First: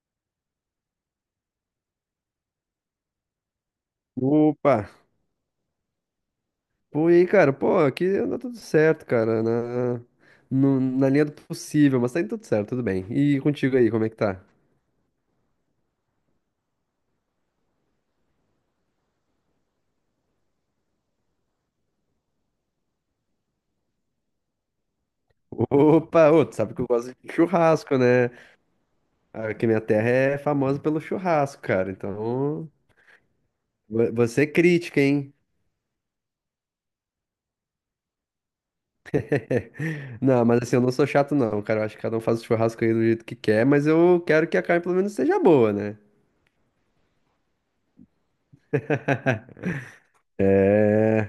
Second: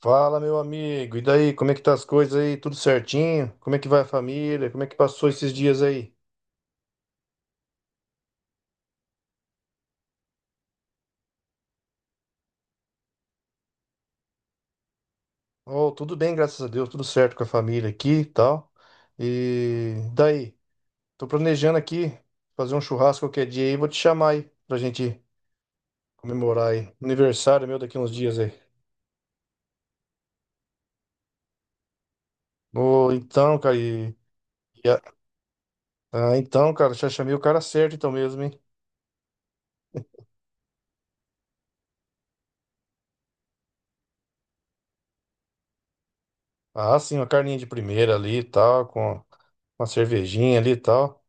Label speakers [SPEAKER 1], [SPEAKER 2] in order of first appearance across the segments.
[SPEAKER 1] Fala, meu amigo. E daí, como é que tá as coisas aí? Tudo certinho? Como é que vai a família?
[SPEAKER 2] Opa!
[SPEAKER 1] Como é que passou esses dias aí?
[SPEAKER 2] Pô, e aí, cara? Pô, aqui anda tudo certo, cara, na, no- na linha do possível, mas tá indo tudo certo, tudo bem. E contigo aí, como é que tá?
[SPEAKER 1] Oh, tudo bem, graças a Deus, tudo certo com a família aqui e tal. E daí, tô planejando aqui fazer um churrasco qualquer dia aí, vou te chamar aí pra gente
[SPEAKER 2] Opa! Ô, tu
[SPEAKER 1] comemorar
[SPEAKER 2] sabe que eu
[SPEAKER 1] aí.
[SPEAKER 2] gosto de
[SPEAKER 1] Aniversário meu
[SPEAKER 2] churrasco,
[SPEAKER 1] daqui uns
[SPEAKER 2] né?
[SPEAKER 1] dias aí.
[SPEAKER 2] Aqui minha terra é famosa pelo churrasco, cara, então...
[SPEAKER 1] Oh, então, cara,
[SPEAKER 2] Você é
[SPEAKER 1] e a-
[SPEAKER 2] crítica, hein?
[SPEAKER 1] Ah, então, cara, já chamei o cara certo então mesmo, hein?
[SPEAKER 2] Não, mas assim, eu não sou chato, não, cara. Eu acho que cada um faz o churrasco aí do jeito que quer, mas eu quero que a carne pelo menos seja boa, né?
[SPEAKER 1] Ah, sim, uma carninha de primeira ali e tal, com uma cervejinha ali e tal.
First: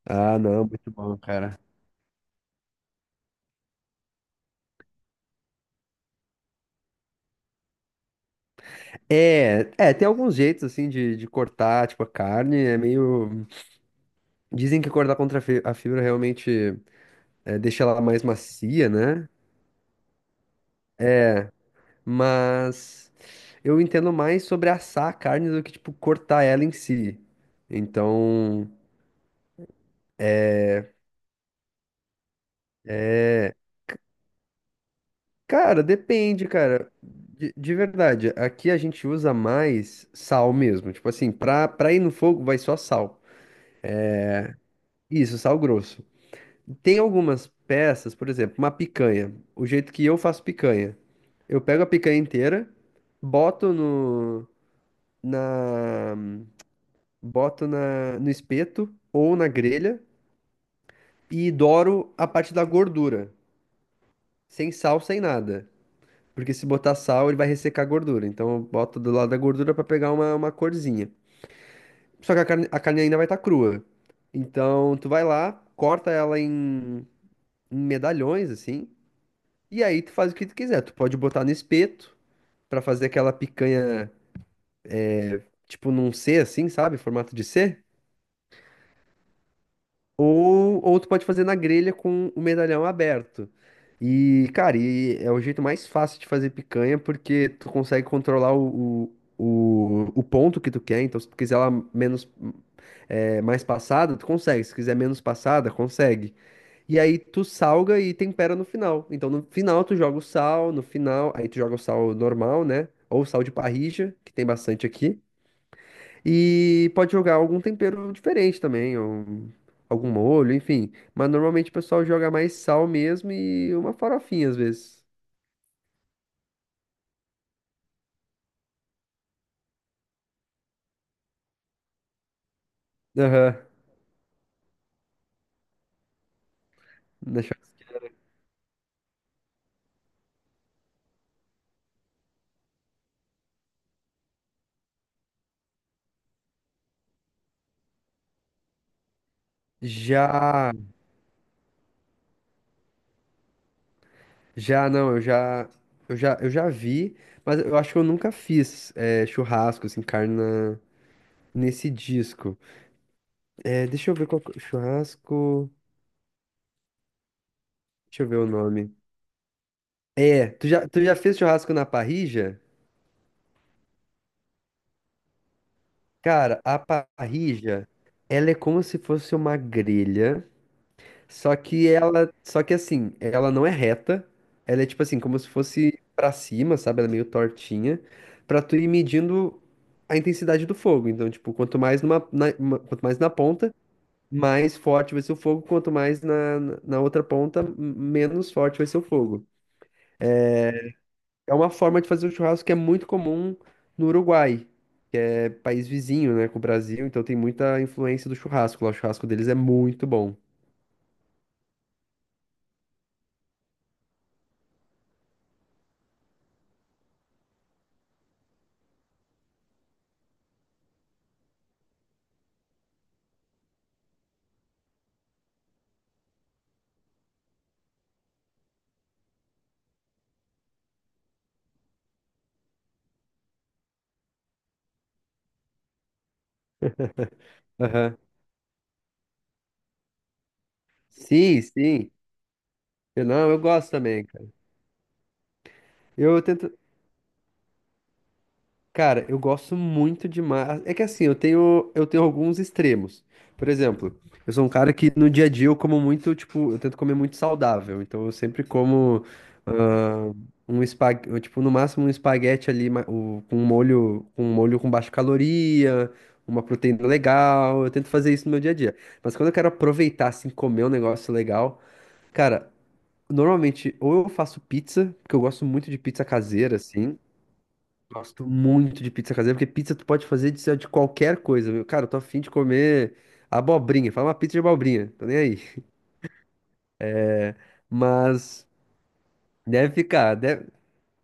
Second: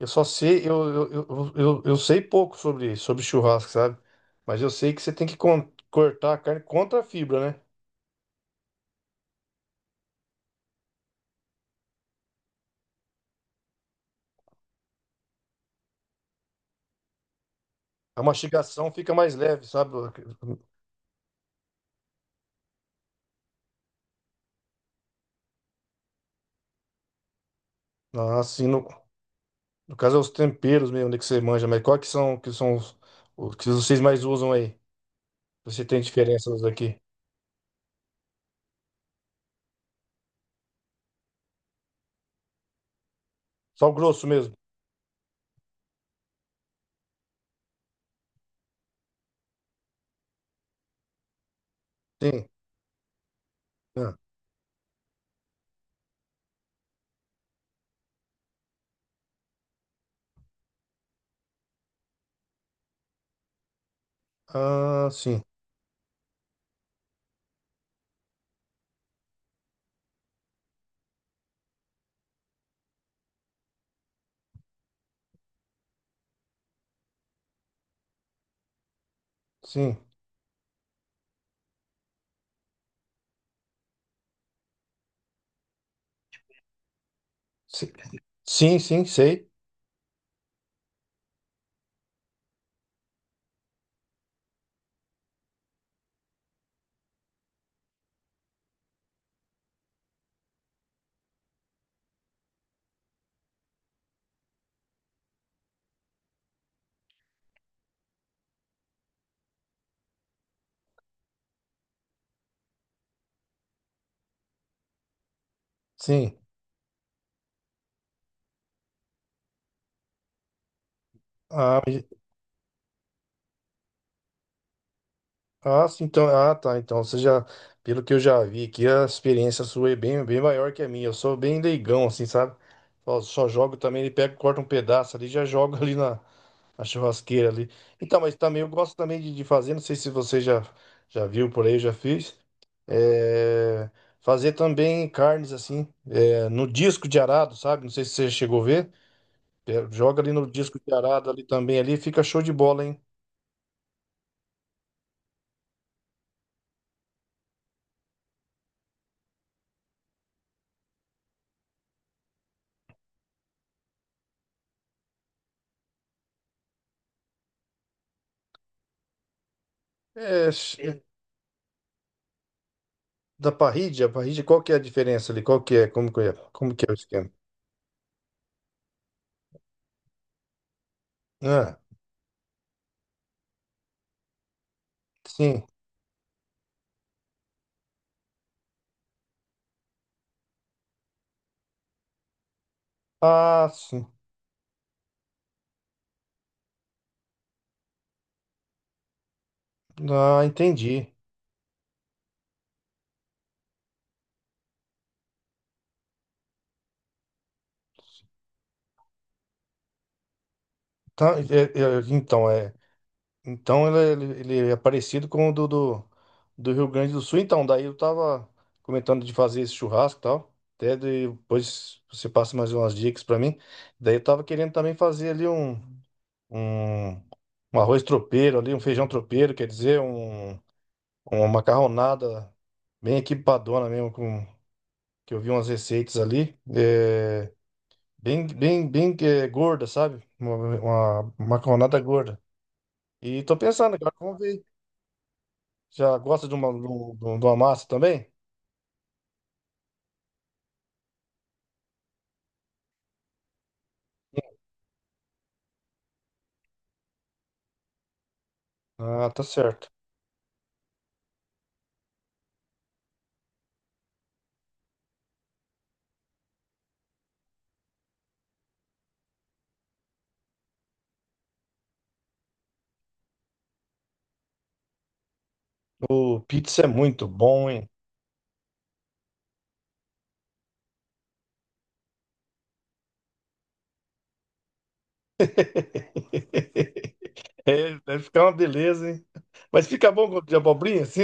[SPEAKER 1] Eu só
[SPEAKER 2] Ah, não,
[SPEAKER 1] sei, eu,
[SPEAKER 2] muito
[SPEAKER 1] eu,
[SPEAKER 2] bom,
[SPEAKER 1] eu,
[SPEAKER 2] cara.
[SPEAKER 1] eu, eu sei pouco sobre churrasco, sabe? Mas eu sei que você tem que cortar a carne contra a fibra, né?
[SPEAKER 2] É, é, tem alguns jeitos assim de cortar, tipo, a carne, é meio. Dizem que cortar contra a fibra realmente é, deixa ela
[SPEAKER 1] A
[SPEAKER 2] mais macia,
[SPEAKER 1] mastigação fica
[SPEAKER 2] né?
[SPEAKER 1] mais leve, sabe?
[SPEAKER 2] Mas eu entendo mais sobre assar a carne do que, tipo, cortar ela em si.
[SPEAKER 1] Assim,
[SPEAKER 2] Então,
[SPEAKER 1] no, no caso é os temperos mesmo, né, que você manja, mas qual que são, os
[SPEAKER 2] é,
[SPEAKER 1] que vocês mais usam aí?
[SPEAKER 2] cara,
[SPEAKER 1] Você tem
[SPEAKER 2] depende,
[SPEAKER 1] diferença dos
[SPEAKER 2] cara.
[SPEAKER 1] daqui?
[SPEAKER 2] De verdade, aqui a gente usa mais sal mesmo. Tipo assim, pra ir no fogo vai só sal.
[SPEAKER 1] Só o grosso mesmo?
[SPEAKER 2] Isso, sal grosso. Tem algumas peças, por exemplo, uma picanha. O jeito que eu faço picanha. Eu pego a picanha
[SPEAKER 1] Sim.
[SPEAKER 2] inteira, boto
[SPEAKER 1] Ah,
[SPEAKER 2] no, na, boto na, no espeto ou na grelha e douro a parte da gordura. Sem sal,
[SPEAKER 1] ah,
[SPEAKER 2] sem
[SPEAKER 1] sim.
[SPEAKER 2] nada. Porque se botar sal, ele vai ressecar a gordura. Então eu boto do lado da gordura pra pegar uma corzinha. Só que a carne ainda vai estar crua. Então tu vai lá, corta ela em, em medalhões, assim. E
[SPEAKER 1] Sim.
[SPEAKER 2] aí tu faz o que tu quiser. Tu pode botar no espeto pra fazer aquela picanha, tipo num C assim, sabe? Formato de C.
[SPEAKER 1] Sim, sim, sim, sei.
[SPEAKER 2] Ou tu pode fazer na grelha com o medalhão aberto. E, cara, e é o jeito mais fácil de fazer picanha porque tu consegue controlar o ponto que tu quer. Então, se tu quiser ela menos, é, mais passada, tu consegue. Se quiser menos passada, consegue. E aí tu salga e tempera no final. Então no final tu joga o sal, no final, aí tu joga o sal normal, né? Ou sal de parrilla, que tem bastante aqui.
[SPEAKER 1] Sim.
[SPEAKER 2] E pode jogar algum tempero diferente também, ou algum molho, enfim. Mas normalmente o
[SPEAKER 1] Ah,
[SPEAKER 2] pessoal joga mais sal mesmo e uma farofinha às vezes.
[SPEAKER 1] ah, sim, então, ah, tá. Então, você já, pelo que eu já vi aqui, a experiência sua é bem, bem maior que a minha. Eu sou bem leigão, assim, sabe? Só
[SPEAKER 2] Aham.
[SPEAKER 1] jogo também, ele pega, corta um pedaço ali, já joga ali na, na churrasqueira
[SPEAKER 2] Deixa
[SPEAKER 1] ali.
[SPEAKER 2] eu-
[SPEAKER 1] Então, mas também eu gosto também de fazer, não sei se você já, já viu por aí, eu já fiz. é, Fazer também carnes assim, no disco de arado, sabe? Não sei se você chegou a ver. É, joga ali no
[SPEAKER 2] Já,
[SPEAKER 1] disco de arado ali também ali, fica show de bola, hein?
[SPEAKER 2] já não, eu já, eu já, eu já vi, mas eu acho que eu nunca fiz é, churrasco assim, carne nesse disco. É, deixa eu ver churrasco. Deixa eu ver o nome. É,
[SPEAKER 1] É,
[SPEAKER 2] tu já fez churrasco na parrilla?
[SPEAKER 1] da parrídia, a parrídia, qual que é a diferença ali? Qual que é? Como que é?
[SPEAKER 2] Cara,
[SPEAKER 1] Como
[SPEAKER 2] a
[SPEAKER 1] que é o esquema?
[SPEAKER 2] parrilla, ela é como se fosse uma grelha,
[SPEAKER 1] Ah,
[SPEAKER 2] só que assim, ela não é reta, ela é tipo assim, como se
[SPEAKER 1] sim.
[SPEAKER 2] fosse pra cima, sabe? Ela é meio tortinha, pra tu ir medindo a intensidade do fogo. Então, tipo, quanto mais na
[SPEAKER 1] Ah,
[SPEAKER 2] ponta,
[SPEAKER 1] sim.
[SPEAKER 2] mais forte vai ser o fogo, quanto mais na na outra ponta, menos forte vai ser o fogo.
[SPEAKER 1] Ah, entendi.
[SPEAKER 2] É uma forma de fazer o churrasco que é muito comum no Uruguai, que é país vizinho, né, com o Brasil, então tem muita influência do churrasco lá. O churrasco deles é muito bom.
[SPEAKER 1] Tá, é- então, é. Ele é parecido com o do Rio Grande do Sul. Então, daí eu tava comentando de fazer esse churrasco e tal. Até depois você passa mais umas dicas pra mim. Daí eu tava querendo também fazer ali um, um arroz tropeiro ali, um feijão tropeiro, quer dizer, um... Uma macarronada bem equipadona mesmo, com, que eu vi umas receitas ali. É,
[SPEAKER 2] Aham.
[SPEAKER 1] bem gorda, sabe? Uma
[SPEAKER 2] Sim,
[SPEAKER 1] macarronada
[SPEAKER 2] sim.
[SPEAKER 1] gorda.
[SPEAKER 2] Eu,
[SPEAKER 1] E
[SPEAKER 2] não,
[SPEAKER 1] tô
[SPEAKER 2] eu gosto
[SPEAKER 1] pensando agora,
[SPEAKER 2] também,
[SPEAKER 1] vamos
[SPEAKER 2] cara.
[SPEAKER 1] ver. Já
[SPEAKER 2] Eu
[SPEAKER 1] gosta de uma,
[SPEAKER 2] tento,
[SPEAKER 1] de uma massa também?
[SPEAKER 2] cara, eu gosto muito de mar. É que assim, eu tenho alguns extremos. Por exemplo, eu sou um cara que no dia a dia eu como muito, tipo, eu tento comer muito saudável. Então eu sempre como
[SPEAKER 1] Ah, tá certo.
[SPEAKER 2] ah, um espaguete, tipo, no máximo um espaguete ali com um molho, com um molho com baixa caloria, uma proteína legal. Eu tento fazer isso no meu dia a dia. Mas quando eu quero aproveitar, assim, comer um negócio legal, cara, normalmente ou eu faço pizza, porque eu gosto muito de pizza
[SPEAKER 1] O
[SPEAKER 2] caseira,
[SPEAKER 1] pizza é
[SPEAKER 2] assim.
[SPEAKER 1] muito bom, hein?
[SPEAKER 2] Gosto muito de pizza caseira, porque pizza tu pode fazer de qualquer coisa, meu. Cara, eu tô afim de comer abobrinha. Fala uma pizza de abobrinha, tô nem aí.
[SPEAKER 1] É, deve ficar uma
[SPEAKER 2] Mas
[SPEAKER 1] beleza, hein? Mas
[SPEAKER 2] deve
[SPEAKER 1] fica bom
[SPEAKER 2] ficar,
[SPEAKER 1] com de
[SPEAKER 2] deve...
[SPEAKER 1] abobrinha, assim?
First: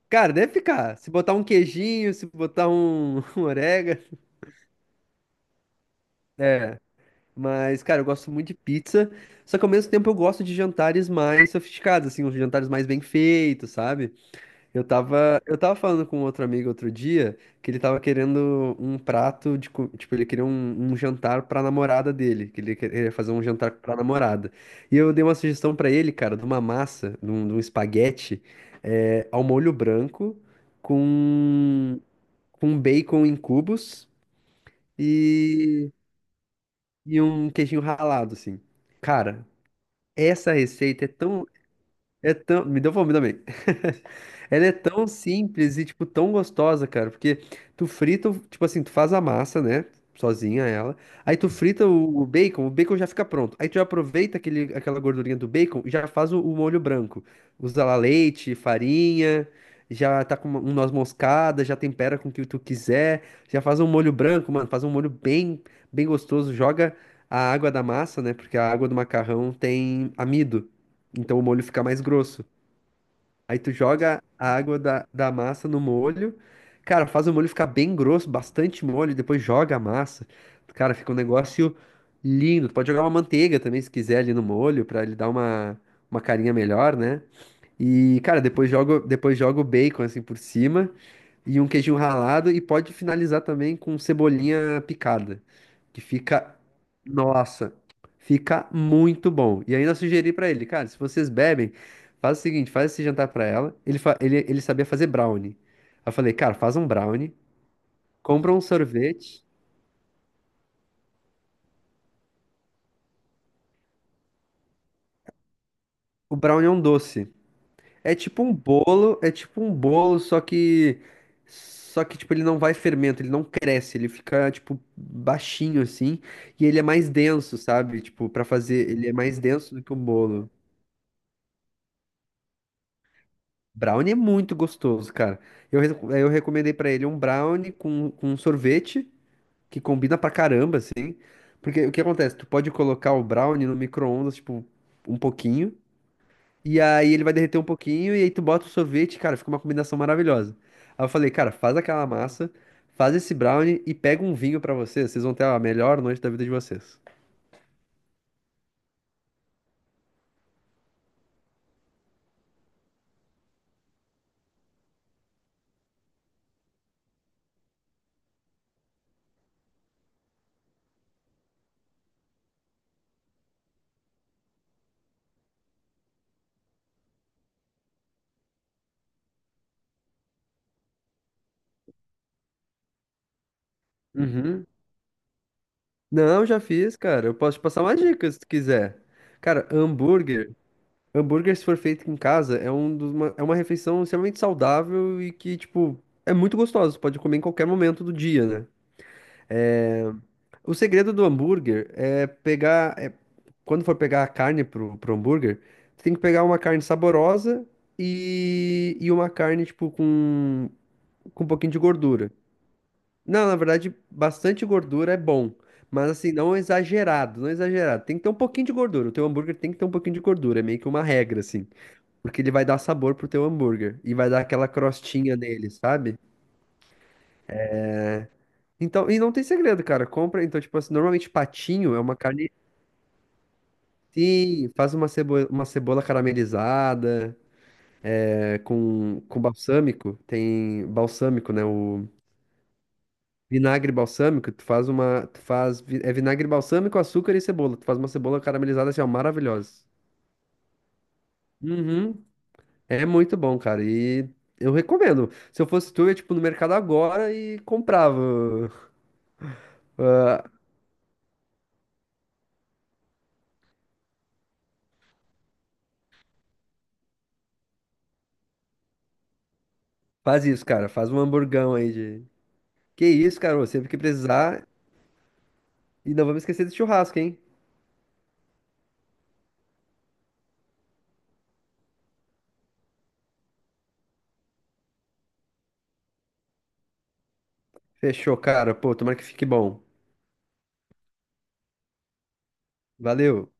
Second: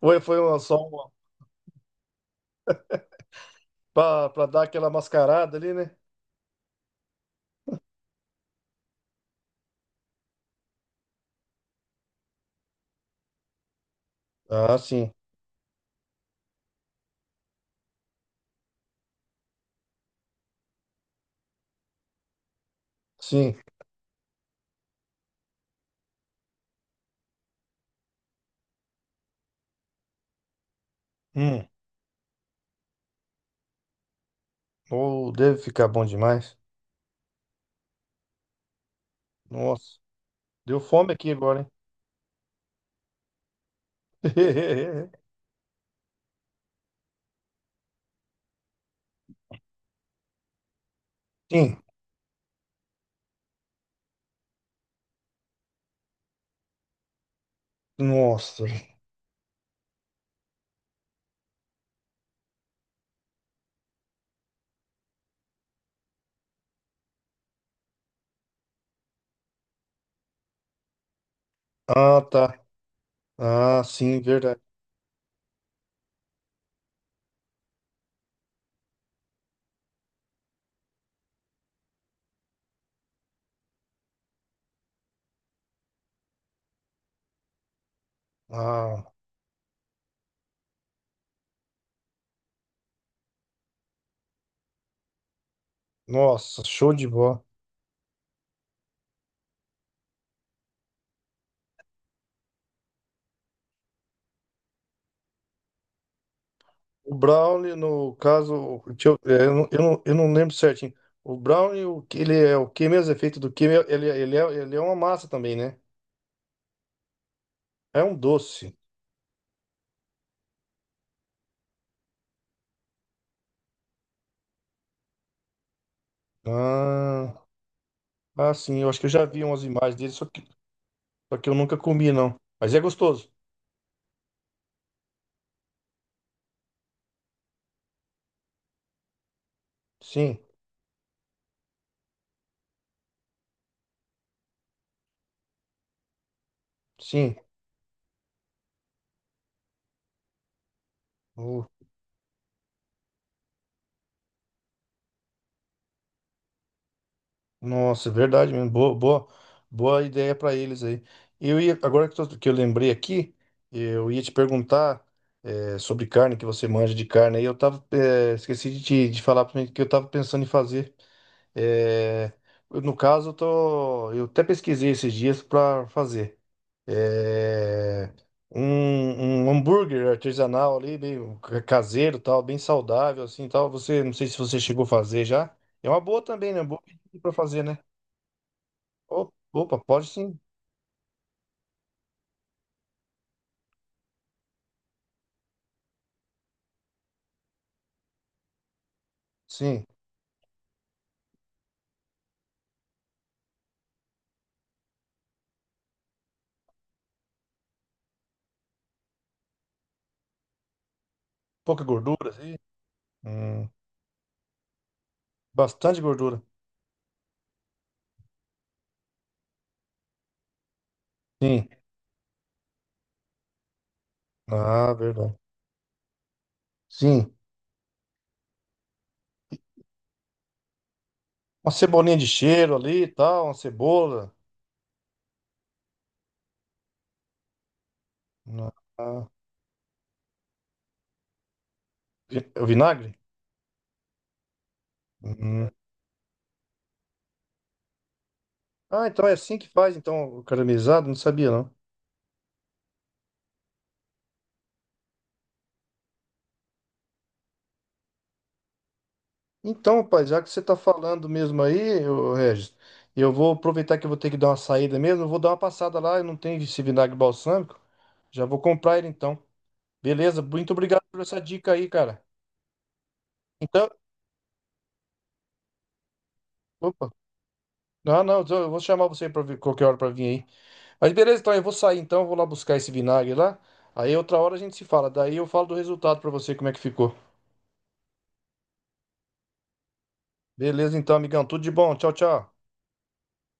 [SPEAKER 1] Ou
[SPEAKER 2] Cara,
[SPEAKER 1] foi
[SPEAKER 2] deve
[SPEAKER 1] uma, só
[SPEAKER 2] ficar.
[SPEAKER 1] uma,
[SPEAKER 2] Se botar um queijinho, se botar um, um orégano,
[SPEAKER 1] pra, pra dar aquela mascarada ali, né?
[SPEAKER 2] é. Mas, cara, eu gosto muito de pizza, só que ao mesmo tempo eu gosto de jantares mais sofisticados, assim, uns jantares mais bem feitos, sabe?
[SPEAKER 1] Ah, sim,
[SPEAKER 2] Eu tava falando com outro amigo outro dia que ele tava querendo um prato tipo, ele queria um jantar pra namorada dele, que ele queria fazer um
[SPEAKER 1] sim.
[SPEAKER 2] jantar pra namorada. E eu dei uma sugestão pra ele, cara, de uma massa, de um espaguete, é, ao molho branco,
[SPEAKER 1] Hum.
[SPEAKER 2] com, com bacon em cubos
[SPEAKER 1] Ou deve ficar
[SPEAKER 2] e,
[SPEAKER 1] bom demais.
[SPEAKER 2] e um queijinho ralado, assim. Cara,
[SPEAKER 1] Nossa,
[SPEAKER 2] essa
[SPEAKER 1] deu
[SPEAKER 2] receita
[SPEAKER 1] fome aqui agora,
[SPEAKER 2] é tão... Me deu fome também. Ela é tão
[SPEAKER 1] hein?
[SPEAKER 2] simples e, tipo, tão gostosa, cara. Porque tu frita, tipo assim, tu faz a massa, né? Sozinha ela. Aí tu
[SPEAKER 1] Sim,
[SPEAKER 2] frita o bacon já fica pronto. Aí tu já aproveita aquele, aquela gordurinha do bacon e já faz o molho branco. Usa lá leite,
[SPEAKER 1] nossa.
[SPEAKER 2] farinha, já tá com um noz moscada, já tempera com o que tu quiser. Já faz um molho branco, mano. Faz um molho bem, bem gostoso. Joga a água da massa, né? Porque a água do macarrão tem amido. Então o molho fica mais
[SPEAKER 1] Ah,
[SPEAKER 2] grosso.
[SPEAKER 1] tá.
[SPEAKER 2] Aí tu
[SPEAKER 1] Ah, sim,
[SPEAKER 2] joga a
[SPEAKER 1] verdade.
[SPEAKER 2] água da massa no molho. Cara, faz o molho ficar bem grosso, bastante molho, depois joga a massa. Cara, fica um negócio lindo. Tu pode jogar uma manteiga também, se quiser, ali no molho, pra ele dar uma carinha melhor, né? E, cara,
[SPEAKER 1] Ah,
[SPEAKER 2] depois jogo o bacon assim por cima e um queijinho ralado e pode finalizar também com cebolinha picada, que fica,
[SPEAKER 1] nossa, show de bola.
[SPEAKER 2] nossa, fica muito bom. E ainda sugeri pra ele, cara, se vocês bebem, faz o seguinte, faz esse jantar pra ela. Ele sabia fazer brownie. Aí eu falei, cara, faz um
[SPEAKER 1] O
[SPEAKER 2] brownie,
[SPEAKER 1] brownie, no
[SPEAKER 2] compra um
[SPEAKER 1] caso, deixa eu, é,
[SPEAKER 2] sorvete.
[SPEAKER 1] eu, não, eu não lembro certinho. O brownie, o que ele é o que mesmo é feito do que ele, é, ele, é, ele é uma massa também, né?
[SPEAKER 2] O brownie é um doce.
[SPEAKER 1] É
[SPEAKER 2] É
[SPEAKER 1] um
[SPEAKER 2] tipo um
[SPEAKER 1] doce.
[SPEAKER 2] bolo, é tipo um bolo, só que tipo ele não vai fermento, ele não cresce, ele fica tipo baixinho assim, e ele é mais
[SPEAKER 1] Ah,
[SPEAKER 2] denso, sabe? Tipo, pra
[SPEAKER 1] ah, sim, eu
[SPEAKER 2] fazer,
[SPEAKER 1] acho que
[SPEAKER 2] ele
[SPEAKER 1] eu
[SPEAKER 2] é
[SPEAKER 1] já
[SPEAKER 2] mais
[SPEAKER 1] vi umas
[SPEAKER 2] denso do que
[SPEAKER 1] imagens
[SPEAKER 2] um
[SPEAKER 1] dele,
[SPEAKER 2] bolo.
[SPEAKER 1] só que eu nunca comi, não. Mas é gostoso.
[SPEAKER 2] Brownie é muito gostoso, cara. Eu recomendei pra ele um brownie com um sorvete que combina pra
[SPEAKER 1] Sim,
[SPEAKER 2] caramba assim, porque o que acontece? Tu pode colocar o brownie no micro-ondas, tipo, um pouquinho. E aí ele vai
[SPEAKER 1] sim.
[SPEAKER 2] derreter um pouquinho e aí tu bota o sorvete, cara, fica uma combinação maravilhosa. Aí eu falei, cara, faz aquela massa, faz esse brownie e pega um vinho pra vocês, vocês vão ter a melhor noite da vida de vocês.
[SPEAKER 1] Nossa, é verdade mesmo. Boa, boa, boa ideia para eles aí. Eu ia, agora que, que eu lembrei aqui, eu ia te perguntar sobre carne, que você manja de carne. Aí eu tava, esqueci de, te, de falar para mim que eu tava pensando em fazer. eh, eu, no caso, eu tô, eu até pesquisei esses dias para fazer eh, um, um hambúrguer artesanal ali, meio caseiro, tal, bem saudável assim, tal. Você, não sei se você
[SPEAKER 2] Uhum.
[SPEAKER 1] chegou a fazer já. É uma boa
[SPEAKER 2] Não,
[SPEAKER 1] também,
[SPEAKER 2] já
[SPEAKER 1] né? Boa
[SPEAKER 2] fiz, cara.
[SPEAKER 1] para
[SPEAKER 2] Eu posso
[SPEAKER 1] fazer,
[SPEAKER 2] te
[SPEAKER 1] né?
[SPEAKER 2] passar uma dica se tu quiser.
[SPEAKER 1] O-
[SPEAKER 2] Cara,
[SPEAKER 1] opa, pode sim.
[SPEAKER 2] hambúrguer, hambúrguer se for feito em casa é um é uma refeição extremamente saudável e que, tipo, é muito gostosa, tu pode comer em qualquer momento do dia, né?
[SPEAKER 1] Sim.
[SPEAKER 2] É, o segredo do hambúrguer é pegar. É quando for pegar a carne pro hambúrguer, tu tem que pegar uma carne saborosa e uma carne, tipo, com um pouquinho de
[SPEAKER 1] Pouca
[SPEAKER 2] gordura.
[SPEAKER 1] gordura, sim.
[SPEAKER 2] Não, na
[SPEAKER 1] Hum,
[SPEAKER 2] verdade, bastante gordura é bom.
[SPEAKER 1] bastante
[SPEAKER 2] Mas assim,
[SPEAKER 1] gordura.
[SPEAKER 2] não exagerado, não exagerado. Tem que ter um pouquinho de gordura. O teu hambúrguer tem que ter um pouquinho de gordura. É meio que uma regra, assim.
[SPEAKER 1] Sim.
[SPEAKER 2] Porque ele vai dar sabor pro teu hambúrguer. E vai dar aquela
[SPEAKER 1] Ah,
[SPEAKER 2] crostinha
[SPEAKER 1] verdade.
[SPEAKER 2] nele, sabe?
[SPEAKER 1] Sim.
[SPEAKER 2] Então, e não tem segredo, cara. Compra. Então, tipo assim, normalmente
[SPEAKER 1] Uma
[SPEAKER 2] patinho é
[SPEAKER 1] cebolinha
[SPEAKER 2] uma
[SPEAKER 1] de
[SPEAKER 2] carne.
[SPEAKER 1] cheiro ali e tal, uma cebola.
[SPEAKER 2] Sim, faz uma cebola caramelizada, é,
[SPEAKER 1] Ah,
[SPEAKER 2] com balsâmico, tem balsâmico, né? O
[SPEAKER 1] é o vinagre?
[SPEAKER 2] vinagre balsâmico, tu faz uma,
[SPEAKER 1] Uhum.
[SPEAKER 2] é vinagre balsâmico, açúcar e cebola, tu faz uma cebola caramelizada assim,
[SPEAKER 1] Ah,
[SPEAKER 2] ó,
[SPEAKER 1] então é assim que
[SPEAKER 2] maravilhosa.
[SPEAKER 1] faz, então, o caramelizado? Não sabia, não.
[SPEAKER 2] Uhum. É muito bom, cara, e eu recomendo. Se eu fosse tu, eu ia, tipo, no mercado agora e comprava.
[SPEAKER 1] Então, rapaz, já
[SPEAKER 2] Ah,
[SPEAKER 1] que você tá falando mesmo aí, ô, Regis, eu vou aproveitar que eu vou ter que dar uma saída mesmo, eu vou dar uma passada lá, eu não tenho esse vinagre balsâmico, já vou comprar ele então. Beleza,
[SPEAKER 2] faz isso,
[SPEAKER 1] muito
[SPEAKER 2] cara,
[SPEAKER 1] obrigado
[SPEAKER 2] faz um
[SPEAKER 1] por essa dica
[SPEAKER 2] hamburgão
[SPEAKER 1] aí,
[SPEAKER 2] aí
[SPEAKER 1] cara.
[SPEAKER 2] de... Que isso, cara, ô,
[SPEAKER 1] Então,
[SPEAKER 2] sempre que precisar, e não vamos esquecer do
[SPEAKER 1] opa.
[SPEAKER 2] churrasco, hein?
[SPEAKER 1] Não, não, eu vou chamar você qualquer hora pra vir aí. Mas beleza, então eu vou sair então, vou lá buscar esse vinagre lá. Aí outra hora a gente se fala. Daí eu falo do resultado pra você, como é que ficou.
[SPEAKER 2] Fechou, cara, pô, tomara que fique bom.
[SPEAKER 1] Beleza, então, amigão, tudo de bom. Tchau, tchau.
[SPEAKER 2] Valeu.